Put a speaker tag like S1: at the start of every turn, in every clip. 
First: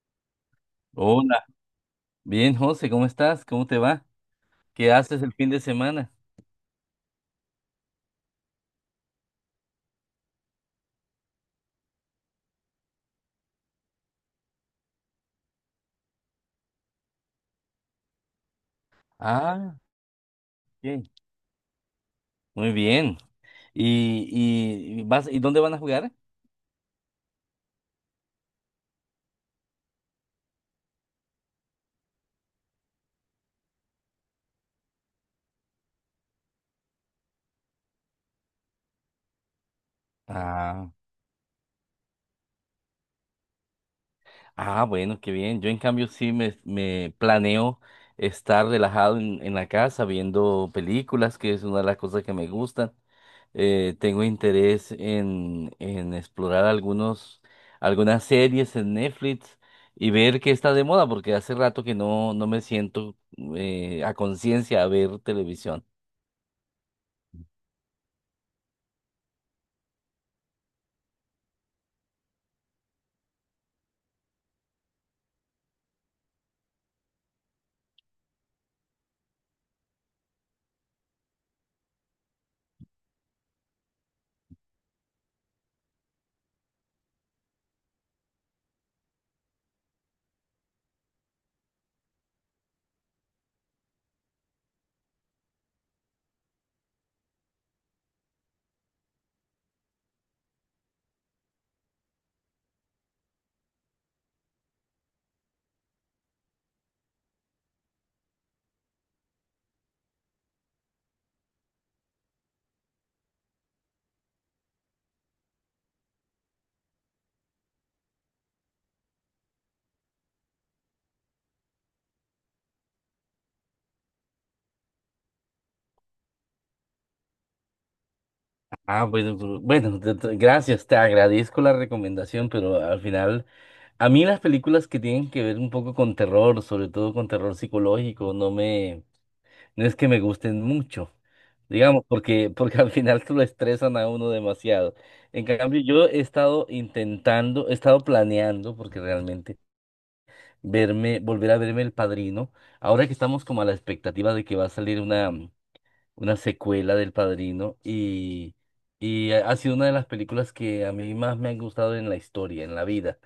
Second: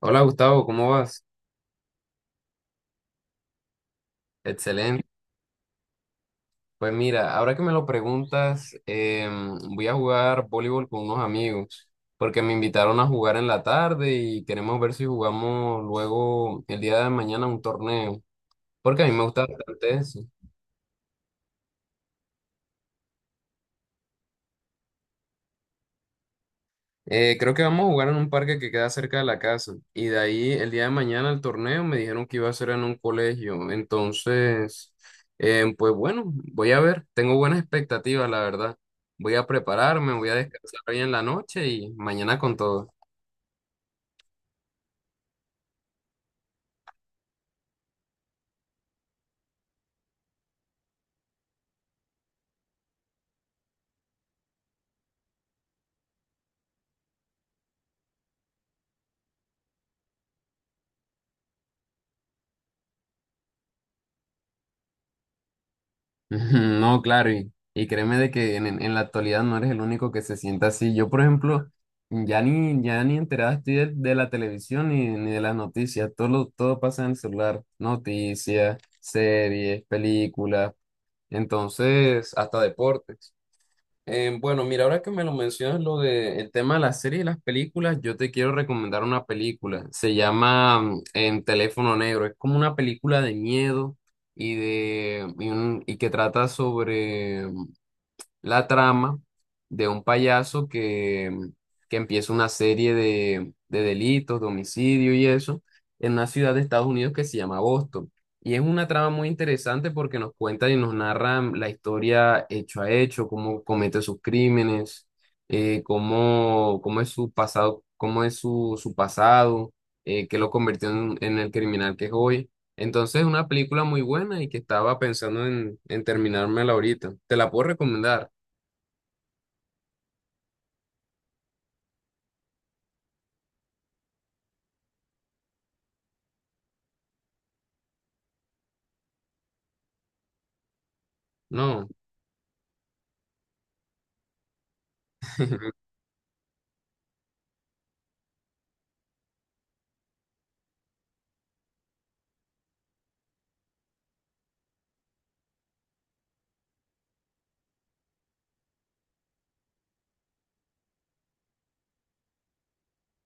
S1: Hola Gustavo, ¿cómo vas?
S2: Hola, bien, José, ¿cómo estás? ¿Cómo te va? ¿Qué
S1: Excelente.
S2: haces el fin de semana?
S1: Pues mira, ahora que me lo preguntas, voy a jugar voleibol con unos amigos, porque me invitaron a jugar en la tarde y queremos ver si jugamos luego el día de mañana un torneo, porque a mí me gusta
S2: Ah,
S1: bastante eso.
S2: bien. Muy bien. ¿Y dónde van a jugar?
S1: Creo que vamos a jugar en un parque que queda cerca de la casa. Y de ahí, el día de mañana, el torneo me dijeron que iba a ser en un colegio. Entonces, pues bueno, voy a ver. Tengo buenas expectativas, la verdad. Voy a prepararme, voy a descansar
S2: Ah,
S1: hoy en la noche y mañana con todo.
S2: bueno, qué bien. Yo en cambio sí me planeo estar relajado en la casa viendo películas, que es una de las cosas que me gustan. Tengo interés en explorar algunas series en Netflix y ver qué está de moda, porque hace rato que no me siento a conciencia a ver televisión.
S1: Ujú. No, claro, y créeme de que en la actualidad no eres el único que se sienta así. Yo, por ejemplo, ya ni enterada estoy de la televisión ni de las noticias. Todo, todo pasa en el celular. Noticias, series, películas, entonces, hasta deportes. Bueno, mira, ahora que me lo mencionas, lo de el tema de las series y las películas, yo te quiero recomendar una película. Se llama En Teléfono Negro. Es como una película de miedo y que trata sobre la trama de un payaso que empieza una serie de delitos, de homicidio y eso, en una ciudad de Estados Unidos que se llama Boston. Y es una trama muy interesante porque nos cuenta y nos narra la historia hecho a hecho, cómo comete sus crímenes, cómo es su pasado, su pasado, qué lo convirtió en el criminal que es hoy. Entonces, es una película muy buena y que estaba pensando en terminármela ahorita. Te la puedo recomendar.
S2: Ah, bueno, bueno, gracias, te agradezco la recomendación, pero al final, a mí las películas que tienen que ver un poco con terror, sobre todo con terror psicológico, no es que me gusten mucho,
S1: No,
S2: digamos, porque al final se lo estresan a uno demasiado. En cambio, yo he estado intentando, he estado planeando, porque realmente verme, volver a verme El Padrino, ahora que estamos como a la expectativa de que va a salir una secuela del Padrino, y ha sido una de las películas que a mí más me han gustado en la historia, en la vida,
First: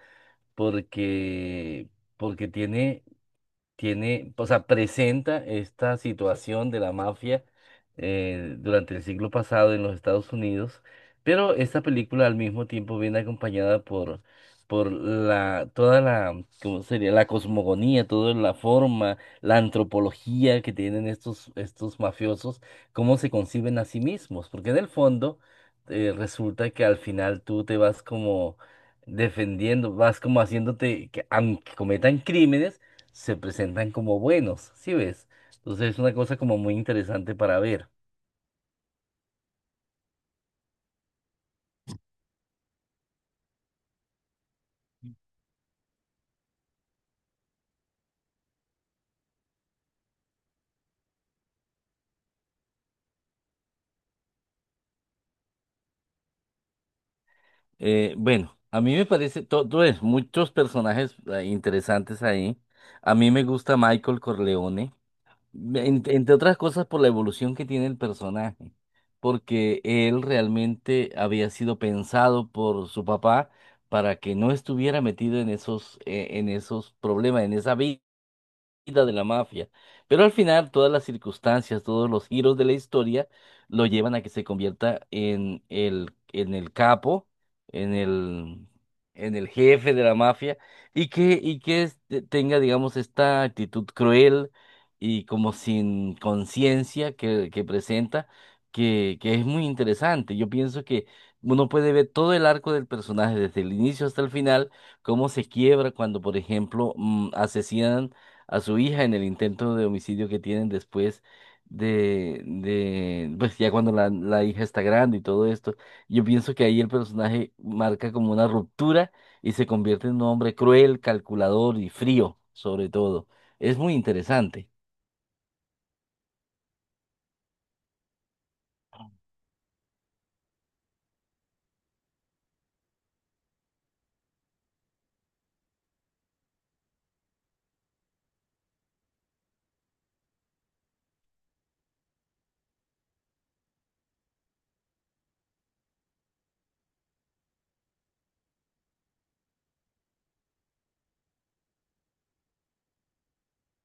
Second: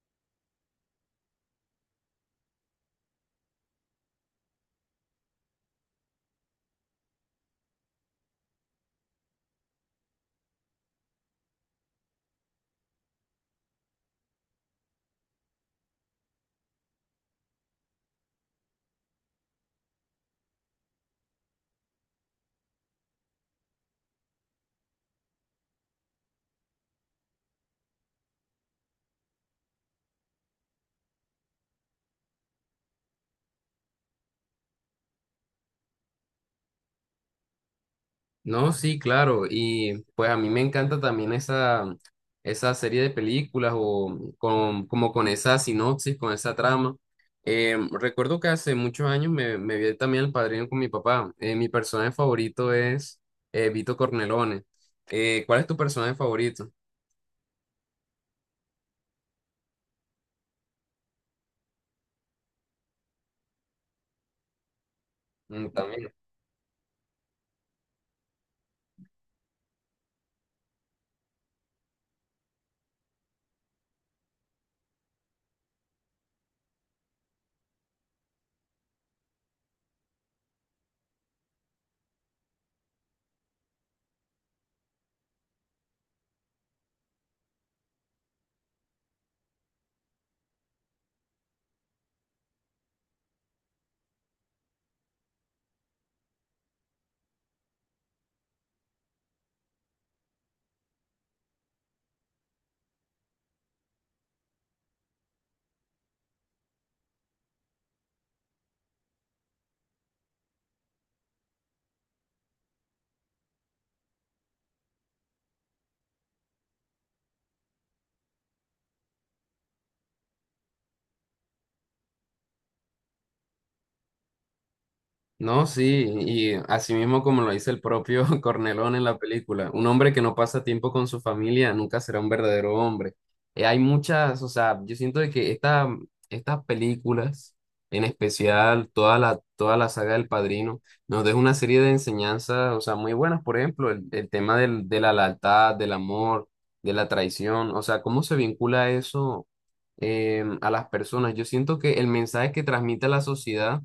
S2: porque, porque tiene, o sea, presenta esta situación de la mafia durante el siglo pasado en los Estados Unidos, pero esta película al mismo tiempo viene acompañada por la, toda la, ¿cómo sería? La cosmogonía, toda la forma, la antropología que tienen estos mafiosos, cómo se conciben a sí mismos, porque en el fondo resulta que al final tú te vas como defendiendo, vas como haciéndote que aunque cometan crímenes, se presentan como buenos, ¿sí ves? Entonces es una cosa como muy interesante para ver.
S1: no, sí, claro. Y pues a mí me encanta también esa serie de películas como con esa sinopsis, con esa trama. Recuerdo que hace muchos años me vi también El Padrino con mi papá. Mi personaje favorito es Vito Cornelone. ¿Cuál es tu personaje favorito?
S2: Bueno, a mí me parece, todo es, muchos personajes interesantes ahí. A mí me gusta Michael Corleone,
S1: Mm. También.
S2: entre otras cosas por la evolución que tiene el personaje, porque él realmente había sido pensado por su papá para que no estuviera metido en esos problemas, en esa vida. Vida de la mafia. Pero al final, todas las circunstancias, todos los giros de la historia lo llevan a que se convierta en el capo, en el, en el jefe de la mafia, y que tenga, digamos, esta actitud cruel y como sin conciencia que presenta, que es muy interesante. Yo pienso que uno puede ver todo el arco del personaje, desde el inicio hasta el final, cómo se quiebra cuando, por ejemplo, asesinan a su hija en el intento de homicidio que tienen después de pues ya cuando la hija está grande y todo esto. Yo pienso que ahí el personaje marca como una ruptura y se convierte en un hombre cruel, calculador y frío, sobre todo. Es muy interesante.
S1: No, sí, y así mismo como lo dice el propio Cornelón en la película, un hombre que no pasa tiempo con su familia nunca será un verdadero hombre. Hay muchas, o sea, yo siento de que estas películas, en especial toda la saga del Padrino, nos deja una serie de enseñanzas, o sea, muy buenas, por ejemplo, el tema de la lealtad, del amor, de la traición, o sea, cómo se vincula eso a las personas. Yo siento que el mensaje que transmite la sociedad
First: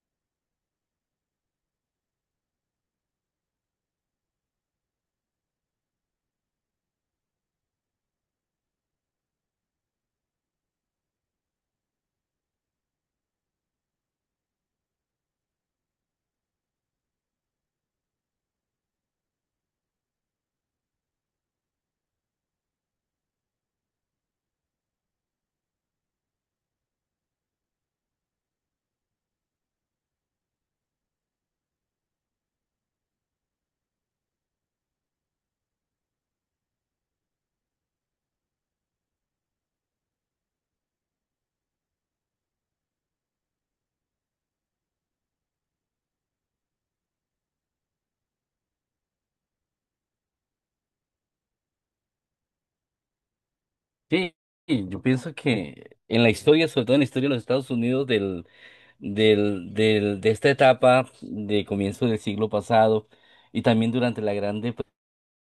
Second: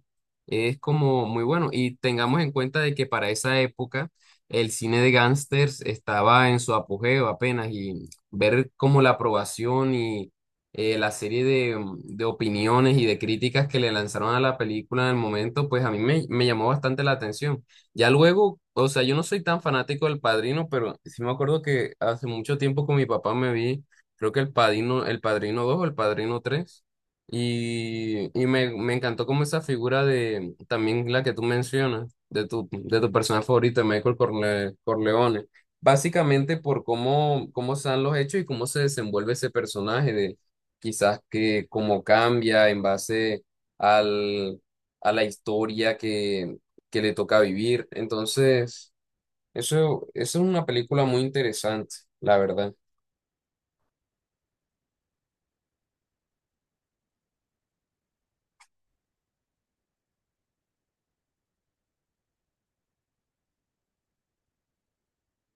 S1: es como muy bueno. Y tengamos en cuenta de que para esa época el cine de gángsters estaba en su apogeo apenas y ver como la aprobación y la serie de opiniones y de críticas que le lanzaron a la película en el momento, pues a mí me llamó bastante la atención. Ya luego, o sea, yo no soy tan fanático del Padrino, pero sí me acuerdo que hace mucho tiempo con mi papá me vi, creo que el Padrino dos o el Padrino tres me encantó como esa figura de, también la que tú mencionas, de tu personaje favorito, Corleone, básicamente por cómo, cómo se dan los hechos y cómo se desenvuelve ese personaje, de quizás que cómo cambia en base al, a la historia que le toca vivir. Entonces, eso es una película muy interesante, la verdad.
S2: Sí, sí, yo pienso que en la historia, sobre todo en la historia de los Estados Unidos de esta etapa de comienzo del siglo pasado y también durante la Gran Depresión,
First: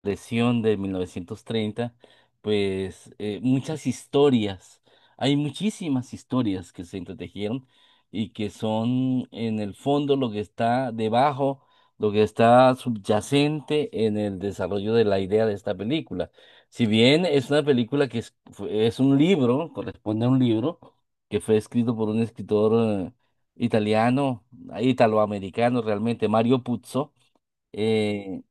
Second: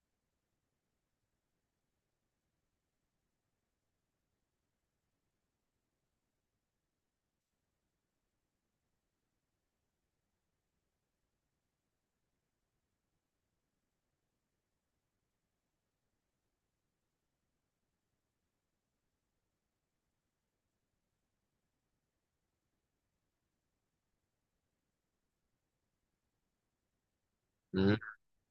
S2: depresión de 1930, pues muchas historias, hay muchísimas historias que se entretejieron y que son en el fondo lo que está debajo, lo que está subyacente en el desarrollo de la idea de esta película. Si bien es una película que es, es un libro, corresponde a un libro que fue escrito por un escritor eh, italiano, italoamericano realmente, Mario Puzo.
S1: Mm,
S2: eh,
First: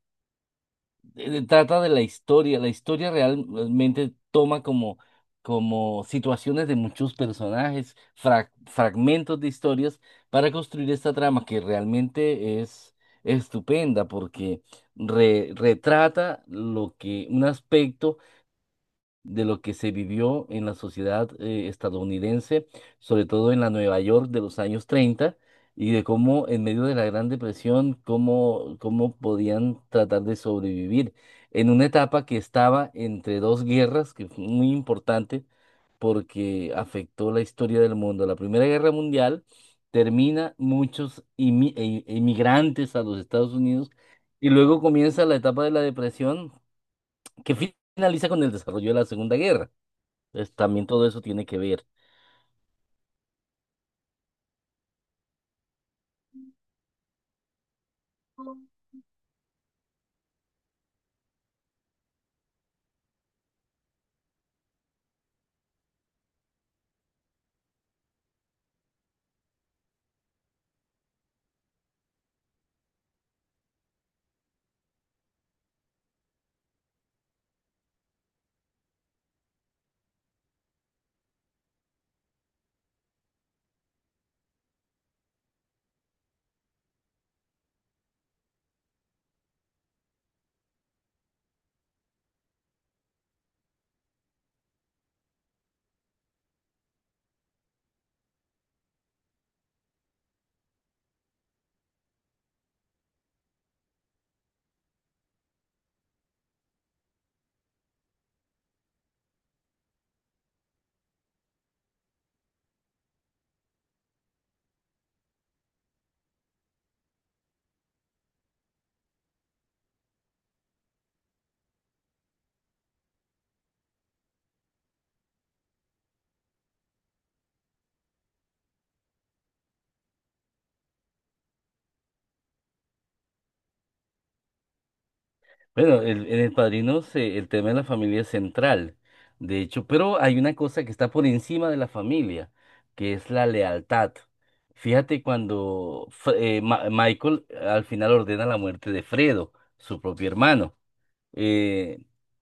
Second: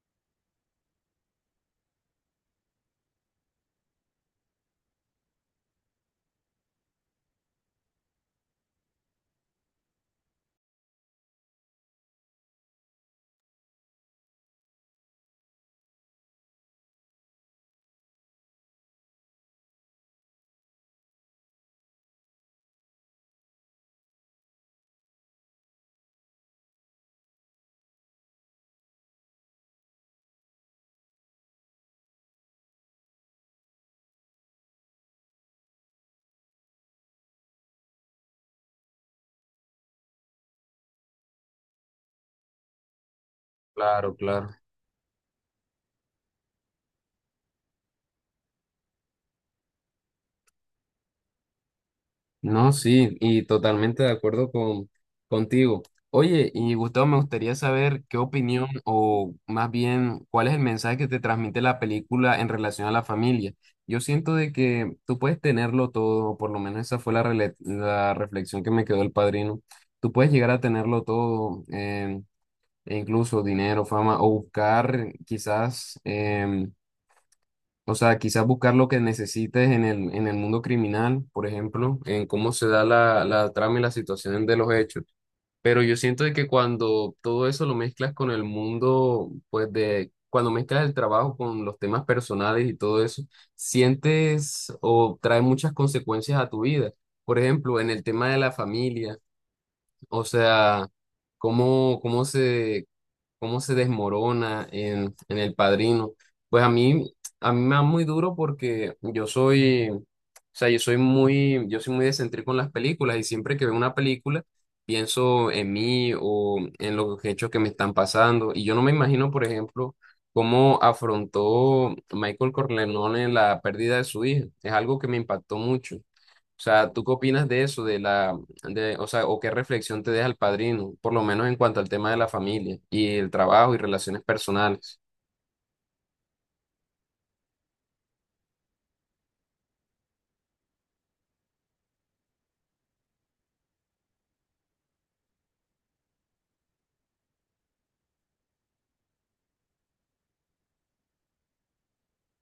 S2: Trata de la historia. La historia realmente toma como, como situaciones de muchos personajes, fragmentos de historias para construir esta trama que realmente es estupenda porque retrata lo que un aspecto de lo que se vivió en la sociedad estadounidense, sobre todo en la Nueva York de los años 30 y de cómo en medio de la Gran Depresión, cómo, cómo podían tratar de sobrevivir en una etapa que estaba entre dos guerras, que fue muy importante porque afectó la historia del mundo. La Primera Guerra Mundial termina muchos emigrantes a los Estados Unidos
S1: claro, claro.
S2: y luego comienza la etapa de la depresión que finaliza con el desarrollo de la Segunda Guerra. Pues también todo eso tiene que ver.
S1: No, sí, y totalmente de acuerdo contigo. Oye, y Gustavo, me gustaría saber qué opinión o más bien cuál es el mensaje que te transmite la película en relación a la familia. Yo siento de que tú puedes tenerlo todo, o por lo menos esa fue la reflexión que me quedó el padrino. Tú puedes llegar a tenerlo todo, e incluso dinero, fama, o buscar quizás o sea, quizás buscar lo que necesites en el mundo criminal, por ejemplo, en cómo se da la trama y la situación de los hechos. Pero yo siento de que cuando todo eso lo mezclas con el mundo, pues de, cuando mezclas el trabajo con los temas personales y todo eso, sientes o trae muchas consecuencias a tu vida. Por ejemplo, en el tema de la familia, o sea, cómo, cómo se, cómo se desmorona en El Padrino. Pues a mí me da muy duro porque yo soy, o sea, yo soy muy descentrico con las películas y siempre que veo una película pienso en mí o en los hechos que me están pasando y yo no me imagino, por ejemplo, cómo afrontó Michael Corleone la pérdida de su hija. Es algo que me impactó mucho. O sea, ¿tú qué opinas de eso, o sea, o qué reflexión te deja el padrino, por lo menos en cuanto al tema de la familia y el trabajo y relaciones personales?
S2: Bueno, en El Padrino el tema de la familia es central, de hecho, pero hay una cosa que está por encima de la familia, que es la lealtad. Fíjate cuando Michael al final ordena la muerte de Fredo, su propio hermano. eh,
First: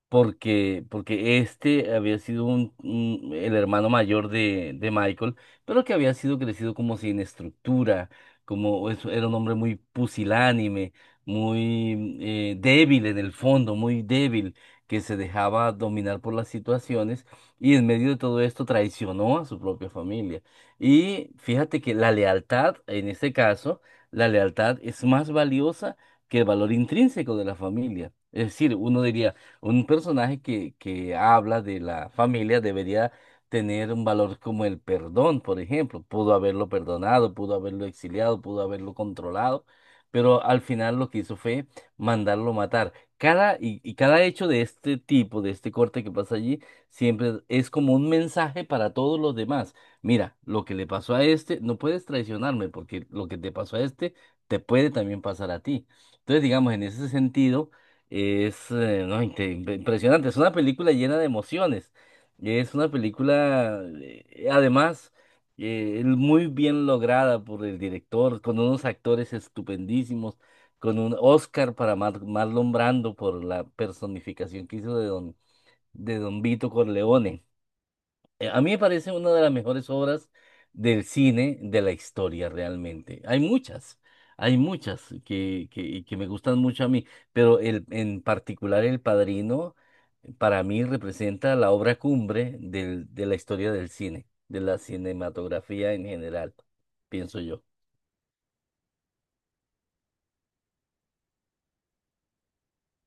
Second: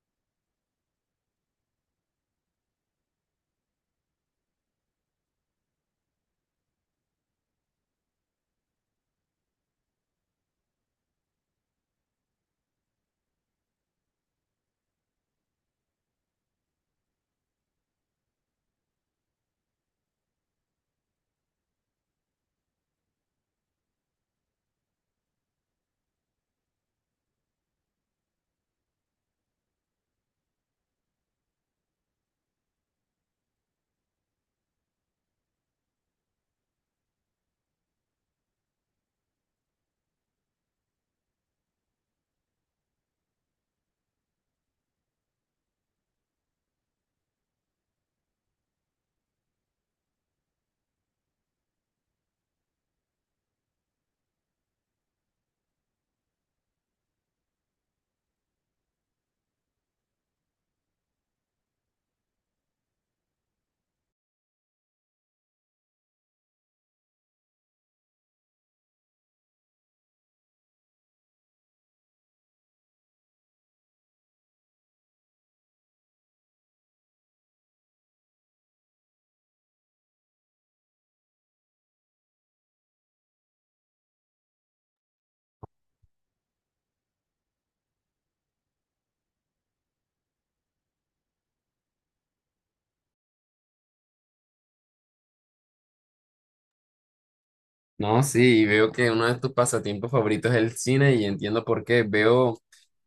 S2: Porque, porque este había sido el hermano mayor de Michael, pero que había sido crecido como sin estructura, como era un hombre muy pusilánime, muy débil en el fondo, muy débil, que se dejaba dominar por las situaciones y en medio de todo esto traicionó a su propia familia. Y fíjate que la lealtad, en este caso, la lealtad es más valiosa que el valor intrínseco de la familia. Es decir, uno diría, un personaje que habla de la familia debería tener un valor como el perdón, por ejemplo. Pudo haberlo perdonado, pudo haberlo exiliado, pudo haberlo controlado, pero al final lo que hizo fue mandarlo matar. Y y cada hecho de este tipo, de este corte que pasa allí, siempre es como un mensaje para todos los demás. Mira, lo que le pasó a este, no puedes traicionarme porque lo que te pasó a este te puede también pasar a ti. Entonces, digamos, en ese sentido, es no, inte- impresionante. Es una película llena de emociones. Es una película, además, muy bien lograda por el director, con unos actores estupendísimos, con un Oscar para Marlon Brando por la personificación que hizo de Don Vito Corleone. A mí me parece una de las mejores obras del cine de la historia, realmente. Hay muchas y que me gustan mucho a mí, pero el, en particular El Padrino, para mí representa la obra cumbre del, de la historia del cine, de la cinematografía en general, pienso yo.
S1: No, sí, y veo que uno de tus pasatiempos favoritos es el cine y entiendo por qué.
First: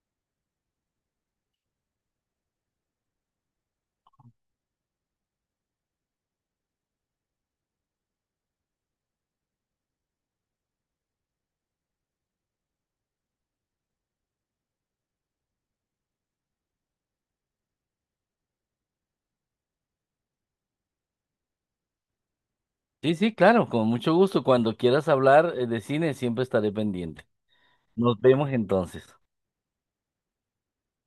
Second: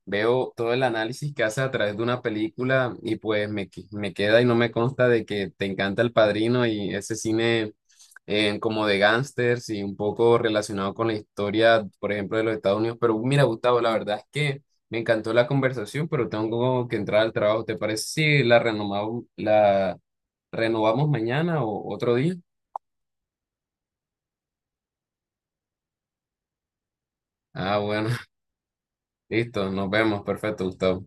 S1: Veo todo el análisis que haces a través de una película y pues me queda y no me consta de que te encanta El Padrino y ese cine como de gángsters y un poco relacionado con la historia, por ejemplo, de los Estados Unidos. Pero mira, Gustavo, la verdad es que me encantó la conversación, pero tengo que entrar al trabajo. ¿Te parece si la renovamos, la renovamos mañana o otro día?
S2: Sí, sí, claro, con mucho gusto. Cuando quieras hablar de cine, siempre estaré pendiente.
S1: Ah, bueno,
S2: Nos vemos entonces.
S1: listo, nos vemos. Perfecto, Gustavo.